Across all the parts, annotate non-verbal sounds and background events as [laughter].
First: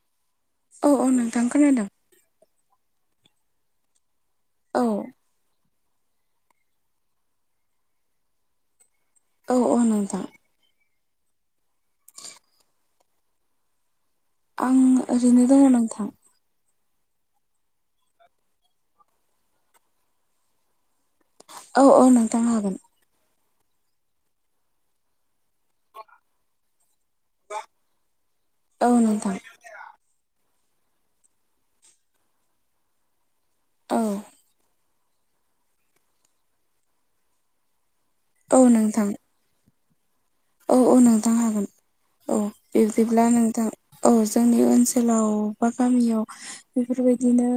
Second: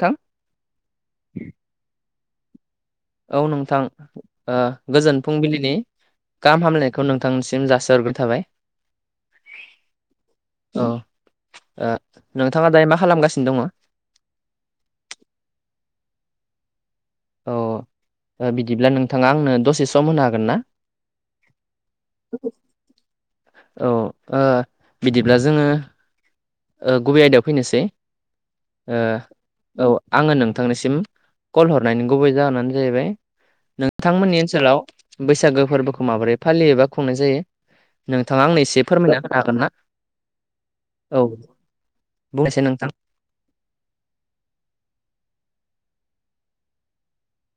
थां औ औ नोंथां खोनादों औ नोंथां ओ औ गोजोन फुंबिलिनि गाहाम हामलायनायखौ नोंथांनिसिम जासिहरग्रोनाय थाबाय औ औ नोंथां औ ओ नोंथाङा दायो मा खालामगासिनो दङ आं ओरैनो दङ नोंथां औ ओ बिदिब्ला नोंथाङा आंनो दसे सम होनो हागोन ना औ औ नोंथां हागोन औ ओ बिदिब्ला जोङो ओ गुबै आयदायाव फैनोसै औ नोंथां औ आङो नों नोंथांनिसिम कल हरनायनि गुबै जाहोनानो जाहैबाय औ नोंथांमोननि ओनसोलाव बैसागो फोरबोखौ माबोरै फालियोबा खुंनाय जायो नोंथाङा आंनो औ एसे नोंथां फोरमायना होनो हागोन ना औ औ नोंथां हागोन औ बुंनायसाय नोंथां बिब्दिब्ला नोंथां औ जोंनि ओनसोलाव बा गामियाव बेफोरबायदिनो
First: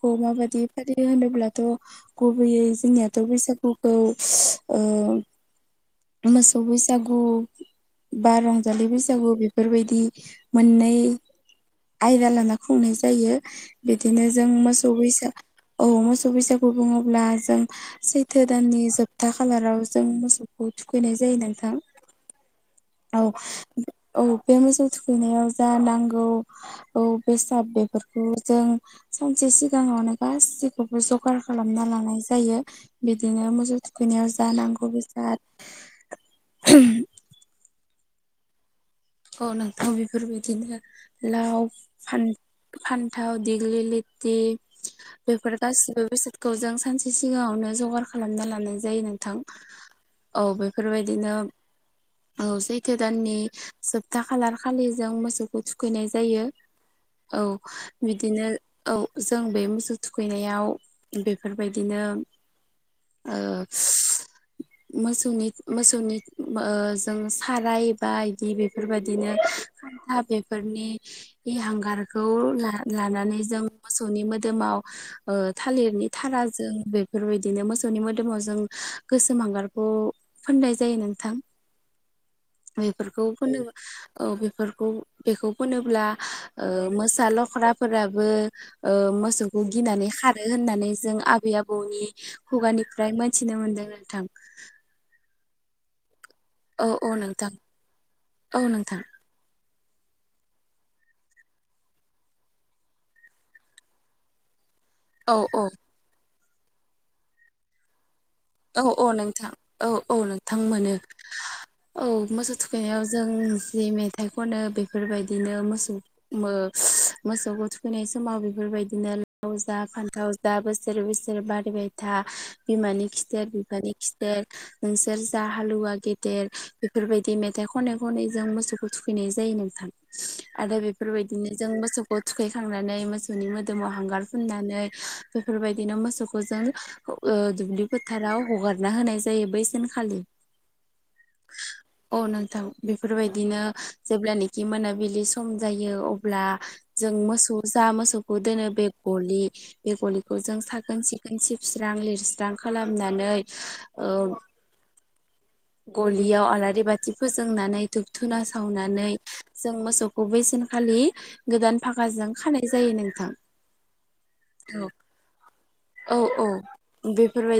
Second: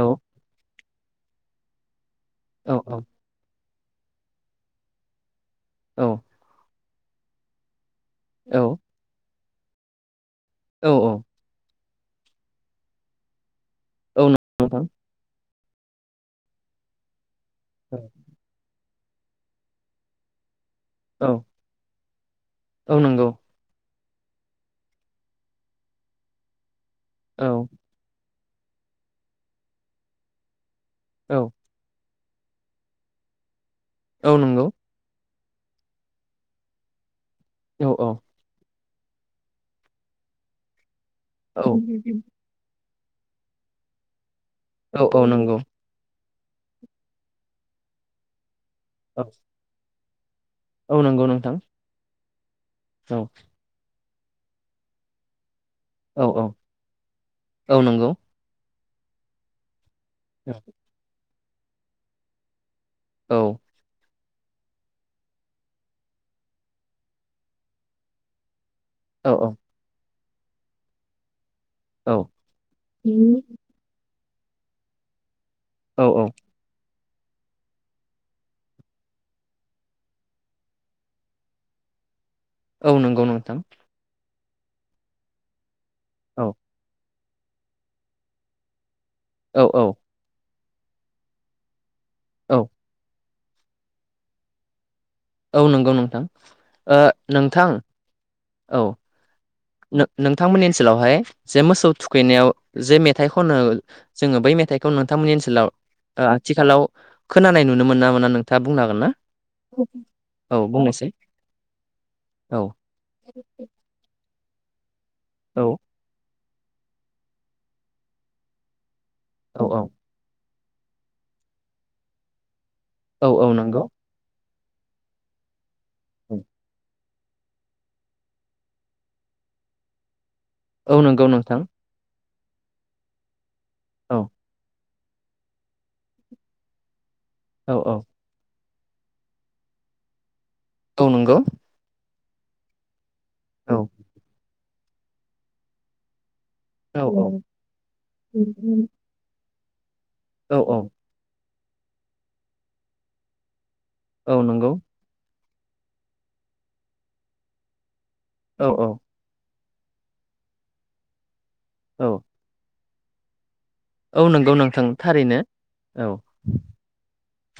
औ माबायदि फालियो होनोब्ला थ' गुबैयै औ औ जोंनियाथ' बैसागुखौ औ मोसौ बैसागु बा औ रंजालि बैसागु बेफोरबायदि औ मोननै औ आयदा लाना खुंनाय जायो बिदिनो औ जों नोंथां मोसौ बैसा औ मोसौ बैसागु बुङोब्ला जों औ सैथो दाननि जोबथा खालाराव जों मोसौखौ थुखैनो जायो औ नोंथां औ औ बे मोसौ थुखैनायाव जा नांगौ औ बेसाब बेफोरखौ जों सानसे सिगाङावनो गासैखौबो औ जगार खालामना लानाय जायो जायो बिदिनो मोसौ थुखैनायाव औ नंगौ जानांगौ बेसाद [unintelligible] औ औ औ नोंथां बेफोरबायदिनो औ लाव फान फान्थाव देग्लि लेथि औ औ नंगौ बेफोर गासिबो बेसाद खौ जों सानसे सिगाङावनो जगार खालामना लानाय जायो औ नोंथां औ औ नंगौ बेफोरबायदिनो नोंथां औ सैथो औ दाननि जोबथा खालार खालि जों मोसौखौ थुखैनाय औ औ जायो औ बिदिनो औ जों बे मोसौ औ थुखैनायाव बेफोरबायदिनो औ मोसौनि मोसौनि जों साराय बा बिदि बे औ बेफोरबायदिनो खान्था बेफोरनि बे औ हांगारखौ लानानै जों मोसौनि मोदोमाव ओ औ थालिरनि थाराजों बे बेफोरबायदिनो मोसौनि मोदोमाव जों गोसोम हांगारखौ फोननाय जायो नोंथां [inaudible] औ बेफोरखौ नंगौ नोंथां फोनोबाऔ बेफोरखौ बेखौ फोनोब्ला औ ओ मो फिसा लख्राफोराबो औ मोसौखौ औ गिनानै खारो होननानै जों आबै आबौनि औ खुगानिफ्राय मोनथिनो मोनदों नोंथां। औ नंगौ नोंथां औ औ नोंथां औ नोंथांमोननि ओनसोलावहाय जे मोसौ थुखैनायाव जे मेथाइ खनो जोङो बै मेथाइ नोंथांमोननि औ औ ओनसोलाव आथिखालाव खोनानाय नुनो मोन ना मोना नों औ औ नोंथां औ औ नोंथां मोनो। औ मोसौ औ थुखैनायाव जों जि मेथाइ खनो बेफोरबायदिनो औ मोसौ मोसौखौ थुखैनाय समाव बेफोरबायदिनो फथाव औ जा फानथाव जा बोसोर बोसोर बारबाय था बिमानि औ गिदेर औ नंगौ बिबारि खिदेर नोंसोर जा हालुवा गेदेर औ बेफोरबायदि मेथाइ खनै खनै जों मोसौखौ थुखैनाय जायो नोंथां। आरो नंगौ बेफोरबायदिनो नोंथां जों मोसौखौ थुखैखांनानै मोसौनि मोदोमाव औ हांगार फुननानै बेफोरबायदिनो मोसौखौ जों औ दुब्लि औ याव हगारना होनाय जायो बैसानखालि। औ नोंगौ। औ नोंथां बेफोरबायदिनो जेब्लानाखि मोनाबिलि सम जायो अ अब्ला औ जों मोसौ जा मोसौखौ दोनो बे गलि बेगलिखौ औ जों औ साखोन सिखोन सिबस्रां लिरस्रां खालामनानै ओ औ नंगौ। गलियाव आलारि बाथि फोजोंनानै धुुबधुना औ औ सावनानै जों मोसौखौ बैसेनखालि गोदान औ फाखाजों खानाय जायो नोंथां। औ नंगौ औ नोंथां थारैनो। औ औ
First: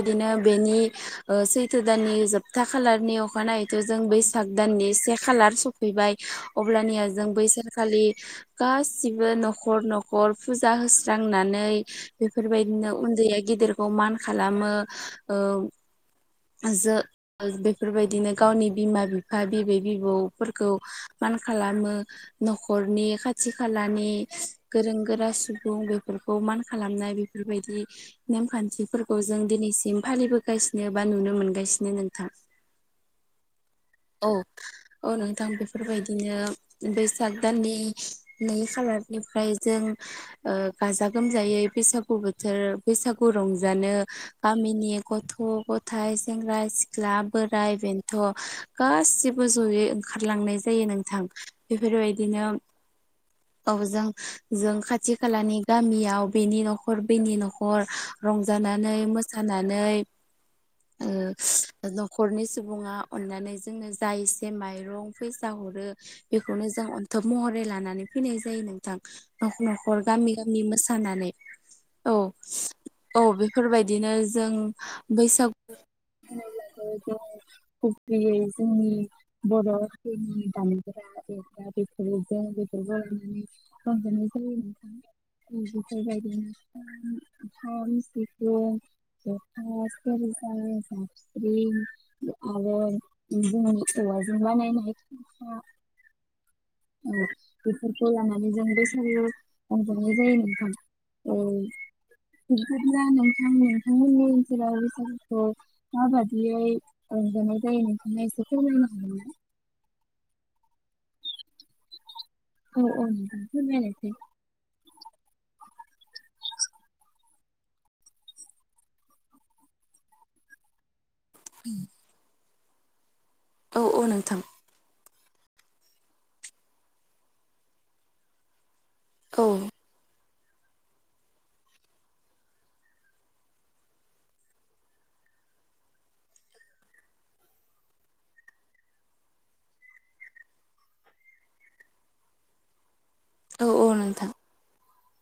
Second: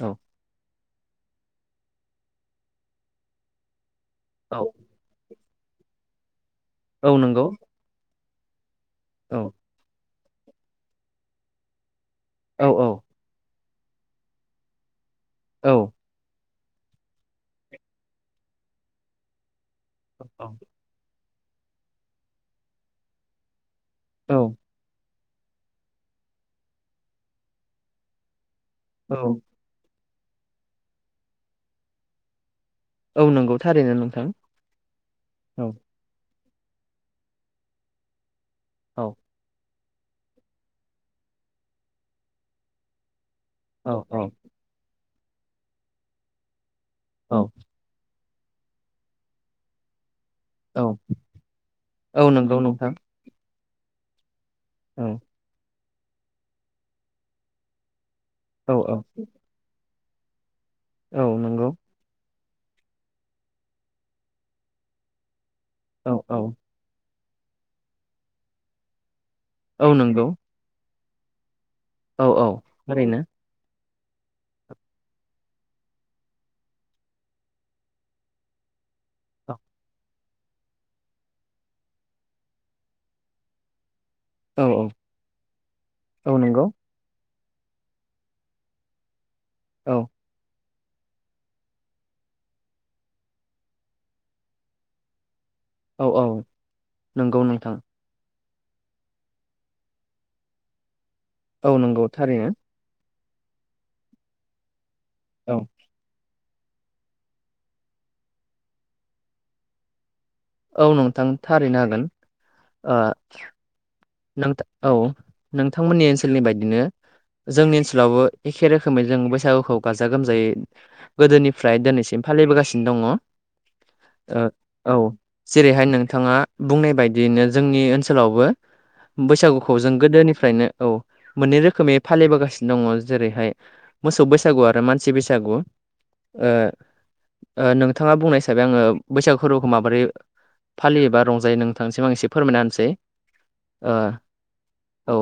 औ बे बेनि ओ सैथो दाननि जोबथा खालारनि अखानायैथ' जों बैसाग औ दाननि से खालार सफैबाय अब्लानिया औ जों नंगौ बैसागखालि गासिबो औ न'खर न'खर फुजा होस्रांनानै औ बेफोरबायदिनो उन्दैया गिदिरखौ मान खालामो ओ औ जो बेफोरबायदिनो गावनि बिमा बिफा बिबै औ बिबौफोरखौ मान खालामो न'खरनि खाथि खालानि औ गोरों गोरा सुबुं बेफोरखौ मान खालामनाय बेफोरबायदि नेमखान्थिफोरखौ जों दिनैसिम फालिबोगासिनो बा नुनो मोनगासिनो नोंथां। औ नंगौ थारैनो नोंथां औ औ नोंथां बेफोरबायदिनो बैसाग दाननि नै औ खालारनिफ्राय जों गाजा गोमजायै बैसागु बोथोर बैसागु औ रंजानो औ गामिनि गथ' गथाइ, सेंग्रा सिख्ला, औ बोराइ बेन थ' गासिबो जयै ओंखारलांनाय जायो औ नोंथां औ बेफोरबायदिनो नंगौ नोंथां औ जों जों औ खाथि खालानि गामियाव बेनि न'खर बेनि न'खर औ रंजानानै औ मोसानानै औ नंगौ ओ न'खरनि सुबुङा अननानै जोंनो जा एसे माइरं फै--ण उम उम सा हरो औ औ बेखौनो जों अन्थब महरै लानानै फैनाय जायो नोंथां। नखर औ न'खर नंगौ गामि गामि मोसानानै औ औ बेफोरबाय दिनो जों बैसागु खख्रि जनि औ बद दालग [inaudible] बेथ ज बेथ जनानै औ [unintelligible] रजनाय जायोबायदि औ नंगौ [unintelligible] खाम, सिफुं, जथा, औ सेर्जा जाबस्रिं आरो औवाजों बानायनाय औ औ ओ नंगौ नोंथां बेफोरखौ [unintelligible] रंजानाय जायो नोंथां औ नंगौ था बिबदिब्ला नोंथां नोंथांमोननि ओनसोलाव बैसागुखौ औ माबादि यै रंजानाय जायो नोंथाङा एसे फोरमायना होनो हागोनना? औ नोंथां थारैनो हागोन। औ औ नोंथां फोरमायनायसाय नोंथां औ नोंथांमोननि ओनसोलनि बायदिनो जोंनि ओनसोलावबो एखे रोखोमै जों बैसागुखौ गाजा गोमजायै गोदोनिफ्राय दिनैसिम फालिबोगासिनो दङ। औ औ नोंथां ओ औ जेरैहाय नोंथाङा बुंनाय बायदियैनो जोंनि ओनसोलावबो औ बैसागुखौ जों गोदोनि फ्रायनो औ मोननै रोखोमै फालिबोगासिनो दङ जेरैहाय मोसौ बैसागु आरो मानसि बैसागु नंगौ ओ नोंथाङा बुंनाय हिसाबै आङो बैसागु फोरबोखौ माबोरै फालियोबा रंजायो नोंथांनिसिम एसे फोरमायना होनोसै औ औ ओ नोंथां औ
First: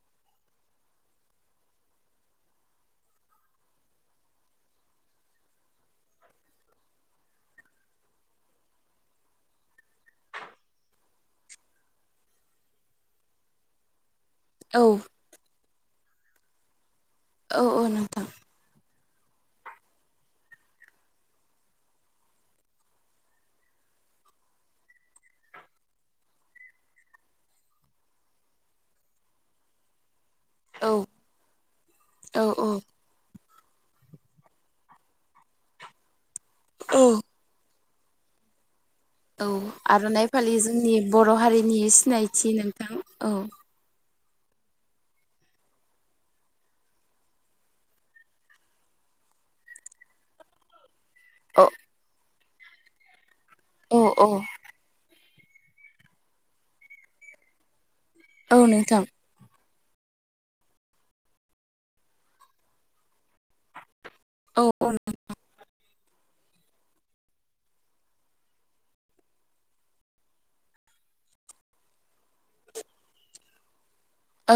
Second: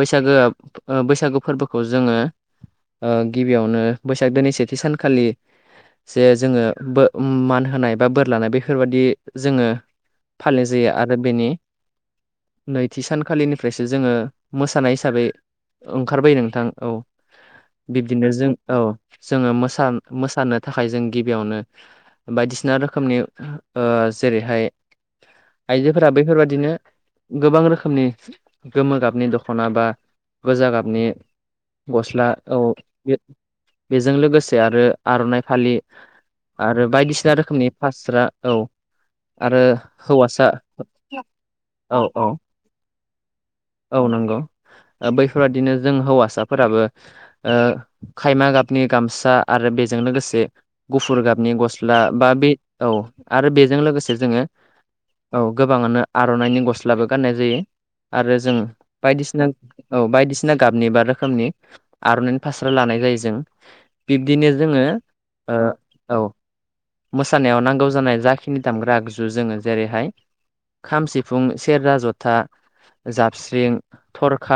बैसागोआ बैसागु फोरबोखौ जोङो ओ गिबियावनो बैसागोनि सेथि सानखालि जे जोङो बो मान होनाय बा बोर लानाय बेफोरबायदि जोङो फालि जायो आरो बेनि नैथि सानखालिनिफ्रायसो जोङो औ मोसानाय हिसाबै ओंखारबाय नोंथां औ औ औ नोंथां बिब्दिनो जों औ जोङो मोसा मोसानो थाखाय जों गिबियावनो बायदिसिना रोखोमनि ओ जेरैहाय आइजोफोरा बैफोरबादिनो गोबां रोखोमनि गोमो गाबनि दख'ना बा गोजा औ गाबनि गस्ला औ बेजों लोगोसे आरो आर'नाइ फालि आरो औ बायदिसिना रोखोमनि फास्रा औ औ आरो आर'नाइ हौवासा फालि जोंनि बर' हारिनि औ औ सिनायथि नोंथां औ [inaudible] बैफोरबायदिनो जों हौवासाफोराबो खायमा गाबनि गामसा आरो बे जों लोगोसे गुफुर गाबनि औ गस्ला बा बे औ आरो बेजों औ लोगोसे औ जोङो औ गोबाङानो आर'नाइनि गस्लाबो गाननाय जायो आरो जों औ नोंथां बायदिसिना औ बायदिसिना गाबनि बा रोखोमनि आर'नाइनि फास्रा लानाय जायो जों बिब्दिनो औ जोङो औ ओ औ मोसानायाव नांगौ जानाय जाखिनि दामग्रा आगजु जोङो जेरैहाय खाम सिफुं सेरजा जथा जाबस्रिं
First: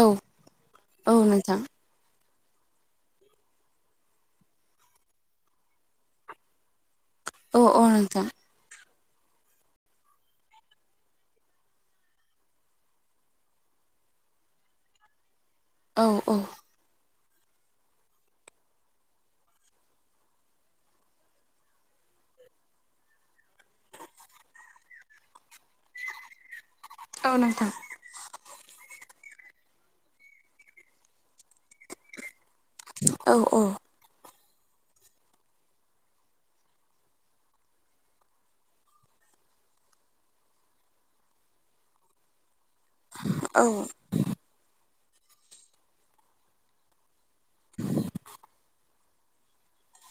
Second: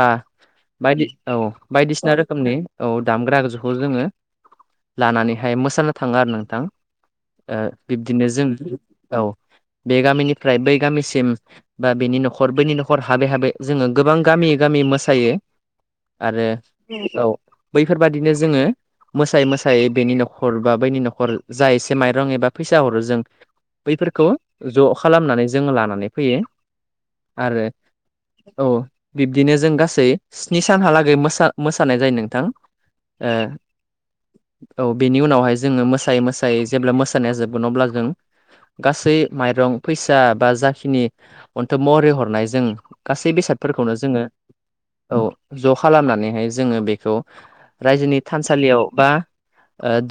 औ बायदि औ बायदिसिना रो रोखोमनि औ दामग्रा गोगजुखौ जोङो लानानैहाय मोसानो थाङो आरो नोंथां। औ औ नोंथां बिब्दिनो जों औ बे गामिनिफ्राय बै गामिसिम बा बेनि न'खर बैनि न'खर हाबै हाबै जोङो गोबां गामि गामि मोसायो। औ औ आरो औ बैफोरबादिनो जोङो मोसायै मोसायै बेनि न'खर बा बैनि न'खर जा एसे माइरं एबा फैसा हरो जों बैफोरखौ ज' खालामनानै जोङ लानानै फैयो। औ आरो नोंथां औ बिब्दिनो जों गासै स्नि सानहालागै मोसा मोसानाय जायो नोंथां। औ औ औ बेनि उनावहाय जोङो मोसायै मोसायै जेब्ला मोसानाया जोबगोन अब्ला जों। गासै माइरं फैसा बा जाखिनि अन्थेब महरै हरनाय जों गासै औ बेसादफोरखौनो जोङो। औ ज' खालामनानैहाय जोङो बेखौ रायजोनि थानसालियाव बा।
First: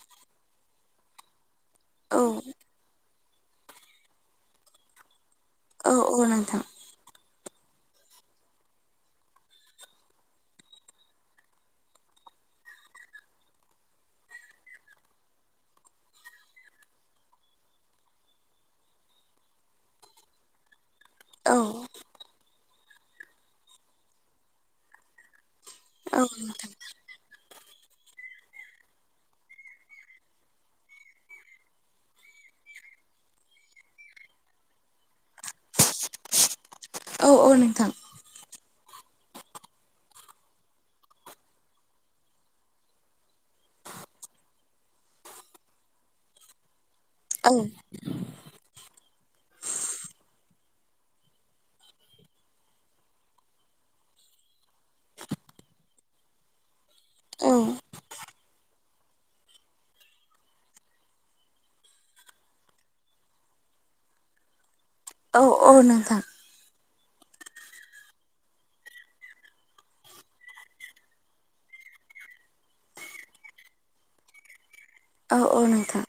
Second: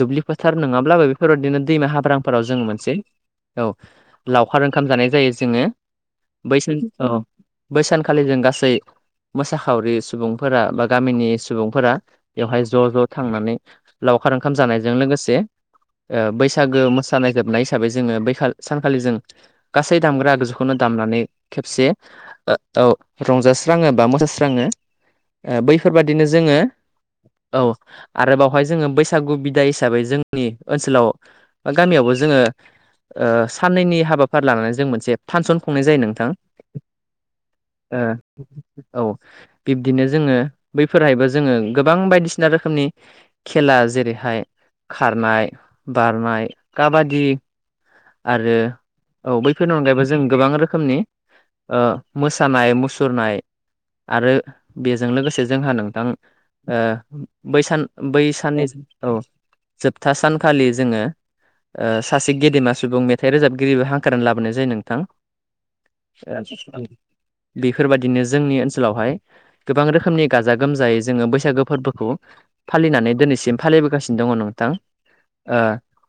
दुब्लि फोथार नङाब्लाबो बेफोर बिदिनो दैमा हाब्रांफोराव जों मोनसे। औ लावखार ओंखाम जानाय जायो जोङो औ औ नोंथां बैसो औ। बैसानखालि जों गासै मोसाखावरि सुबुंफोरा बा गामिनि सुबुंफोरा बेवहाय ज' ज' थांनानै लाव लावखार ओंखाम जानायजों लोगोसे बैसागो मोसानाय जोबनाय हिसाबै जोङो बै सानखालि जों गासै दामग्रा-आगजु दामनानै औ खेबसे औ रंजास्राङो बा मोसास्राङो बैफोर औ बादिनो जोङो औ आरो बावहाय जोङो बैसागु बिदा हिसाबै जोंनि ओनसोलाव बा गामियावबो जोङो। साननैनि हाबाफारि लानानै जों मोनसे। फांसन खुंनाय जायो नोंथां। औ औ नोंथां औ बिब्दिनो जोङो बैफोरहायबो जोङो गोबां बायदिसिना रोखोमनि खेला। जेरैहाय खारनाय बारनाय काबादि। औ आरो औ बैफोरनि अनगायैबो जों गोबां रोखोमनि मोसानाय मुसुरनाय। आरो बेजों लोगोसे जोंहा नोंथां। बैसान बैसानजों [unintelligible] औ जोबथा सानखालि जोङो सासे गेदेमा सुबुं मेथाइ रोजाबगिरिबो हांख्रनानै लाबोनाय जायो नों औ औ नोंथां। बेफोरबायदिनो जोंनि ओनसोलावहाय गोबां रोखोमनि गाजा गोमजायै जोङो बैसागो फोरबोखौ। फालिनानै दिनैसिम फालिबोगासिनो दङ' नोंथां। औ अ ओ नोंथां।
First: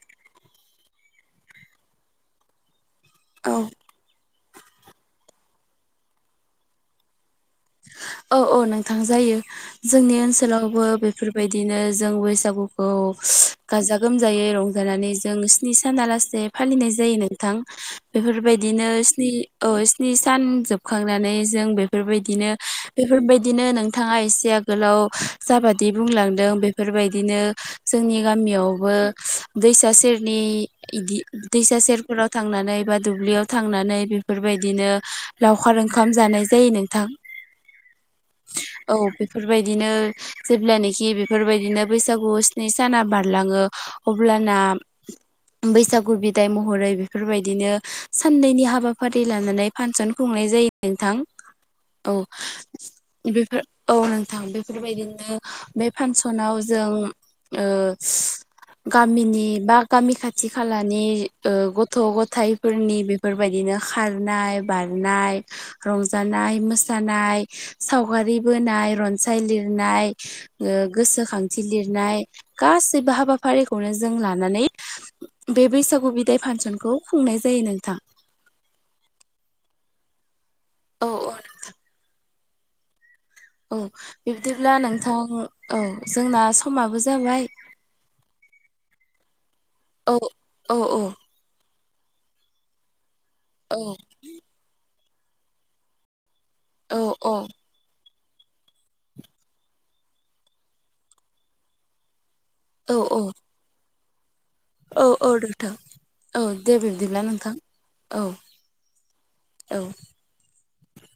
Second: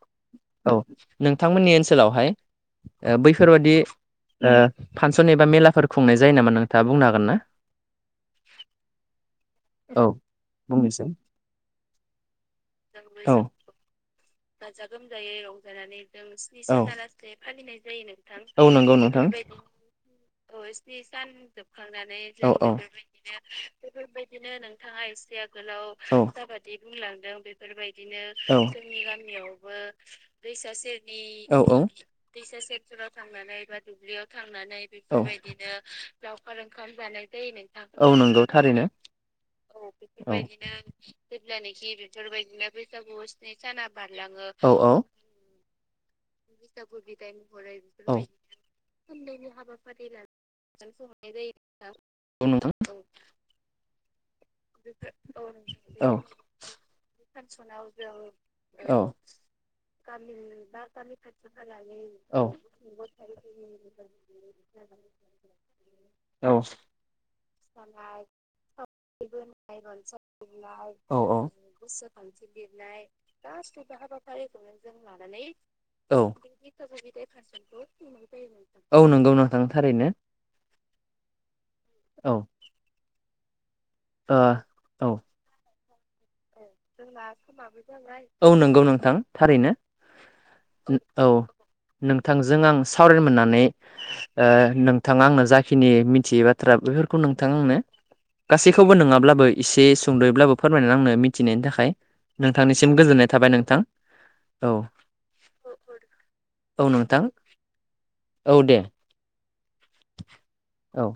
औ नोंथांमोननि ओनसोलावहाय ओ औ बैफोरबादि। ओ फानसन एबा मेलाफोर खुंनाय जायो नामा नोंथाङा बुंनो हागोन ना? [inaudible] औ औ नोंथां जायो औ जोंनि ओनसोलावबो बुंनोसै बेफोर बायदिनो जों बैसागुखौ। गाजा गोमजायै रंजानानै जों स्नि साना लासे फालिनाय जायो नोंथां बेफोर बायदिनो स्नि औ स्नि सान जोबखांनाय नानै जों बेफोर बायदिनो बेफोर बायदिनो नोंथाङा एसे आगोलाव जाबादि बुंलांदों बेफोर बायदिनो जोंनि गामियावबो दैसा सेरनि दैसा सेरफोराव थांनानै बा दुब्लियाव थांनानै बेफोर बायदिनो लावखार ओंखाम ओंखाम जानाय जायो नोंथां। औ नंगौ थारैनो। औ बेफोर बायदिनो जेब्लानोखि बेफोर बायदिनो बैसागु स्नि साना बारलाङो अब्ला ना बैसाग बैसागु बिदाय महरै बेफोर बायदिनो औ साननैनि हाबाफारि लानानै फानसन खुंनाय जायो नोंथां खुंनाय जायो नोंथां। औ। बेफोर औ नोंथां बेफोर बायदिनो बे फानसनाव जों ओ फानसनाव जों गामिनि बा गामि खाथि खालानि। नि ओ गथ' गथाइफोरनि गथ' बेफोर गथायफोरनि बायदिनो खारनाय बारनाय बेफोरबायदिनो औ रंजानाय मोसा नाय सावगारि बोनाय रनसाय लिरनाय गोसोखांथि लिरनाय गोसोखान्थि लिरनाय गासैबो हाबाफारिखौनो गासैबो जों लानानै हाबाफारिखौनो जों लानानै बे बैसागु औ बिदाय फांसनखौ खुंनाय जायो नोंथां औ नंगौ नों थां थारैनो औ अ नोंथा औ औ ओ बिबदिब्ला नोंथां औ जोंना समाबो जाबाय जों औ नंगौ नोंथां थारैनो। औ औ औ नोंथांजों आं सावरायनो मोननानै औ ओ नोंथाङा आंनो जाखिनि मिथियै बा थ्रा औ बेफोरखौ नोंथां आंनो गासैखौबो नङाब्लाबो एसे सुंद'यैब्लाबो फोरमायनानै आंनो मि मिथिनायनि थाखाय औ नोंथांनिसिम गोजोननाय थाबाय नोंथां। औ औ नोंथां। औ दे बिब्दिब्ला नोंथां औ औ औ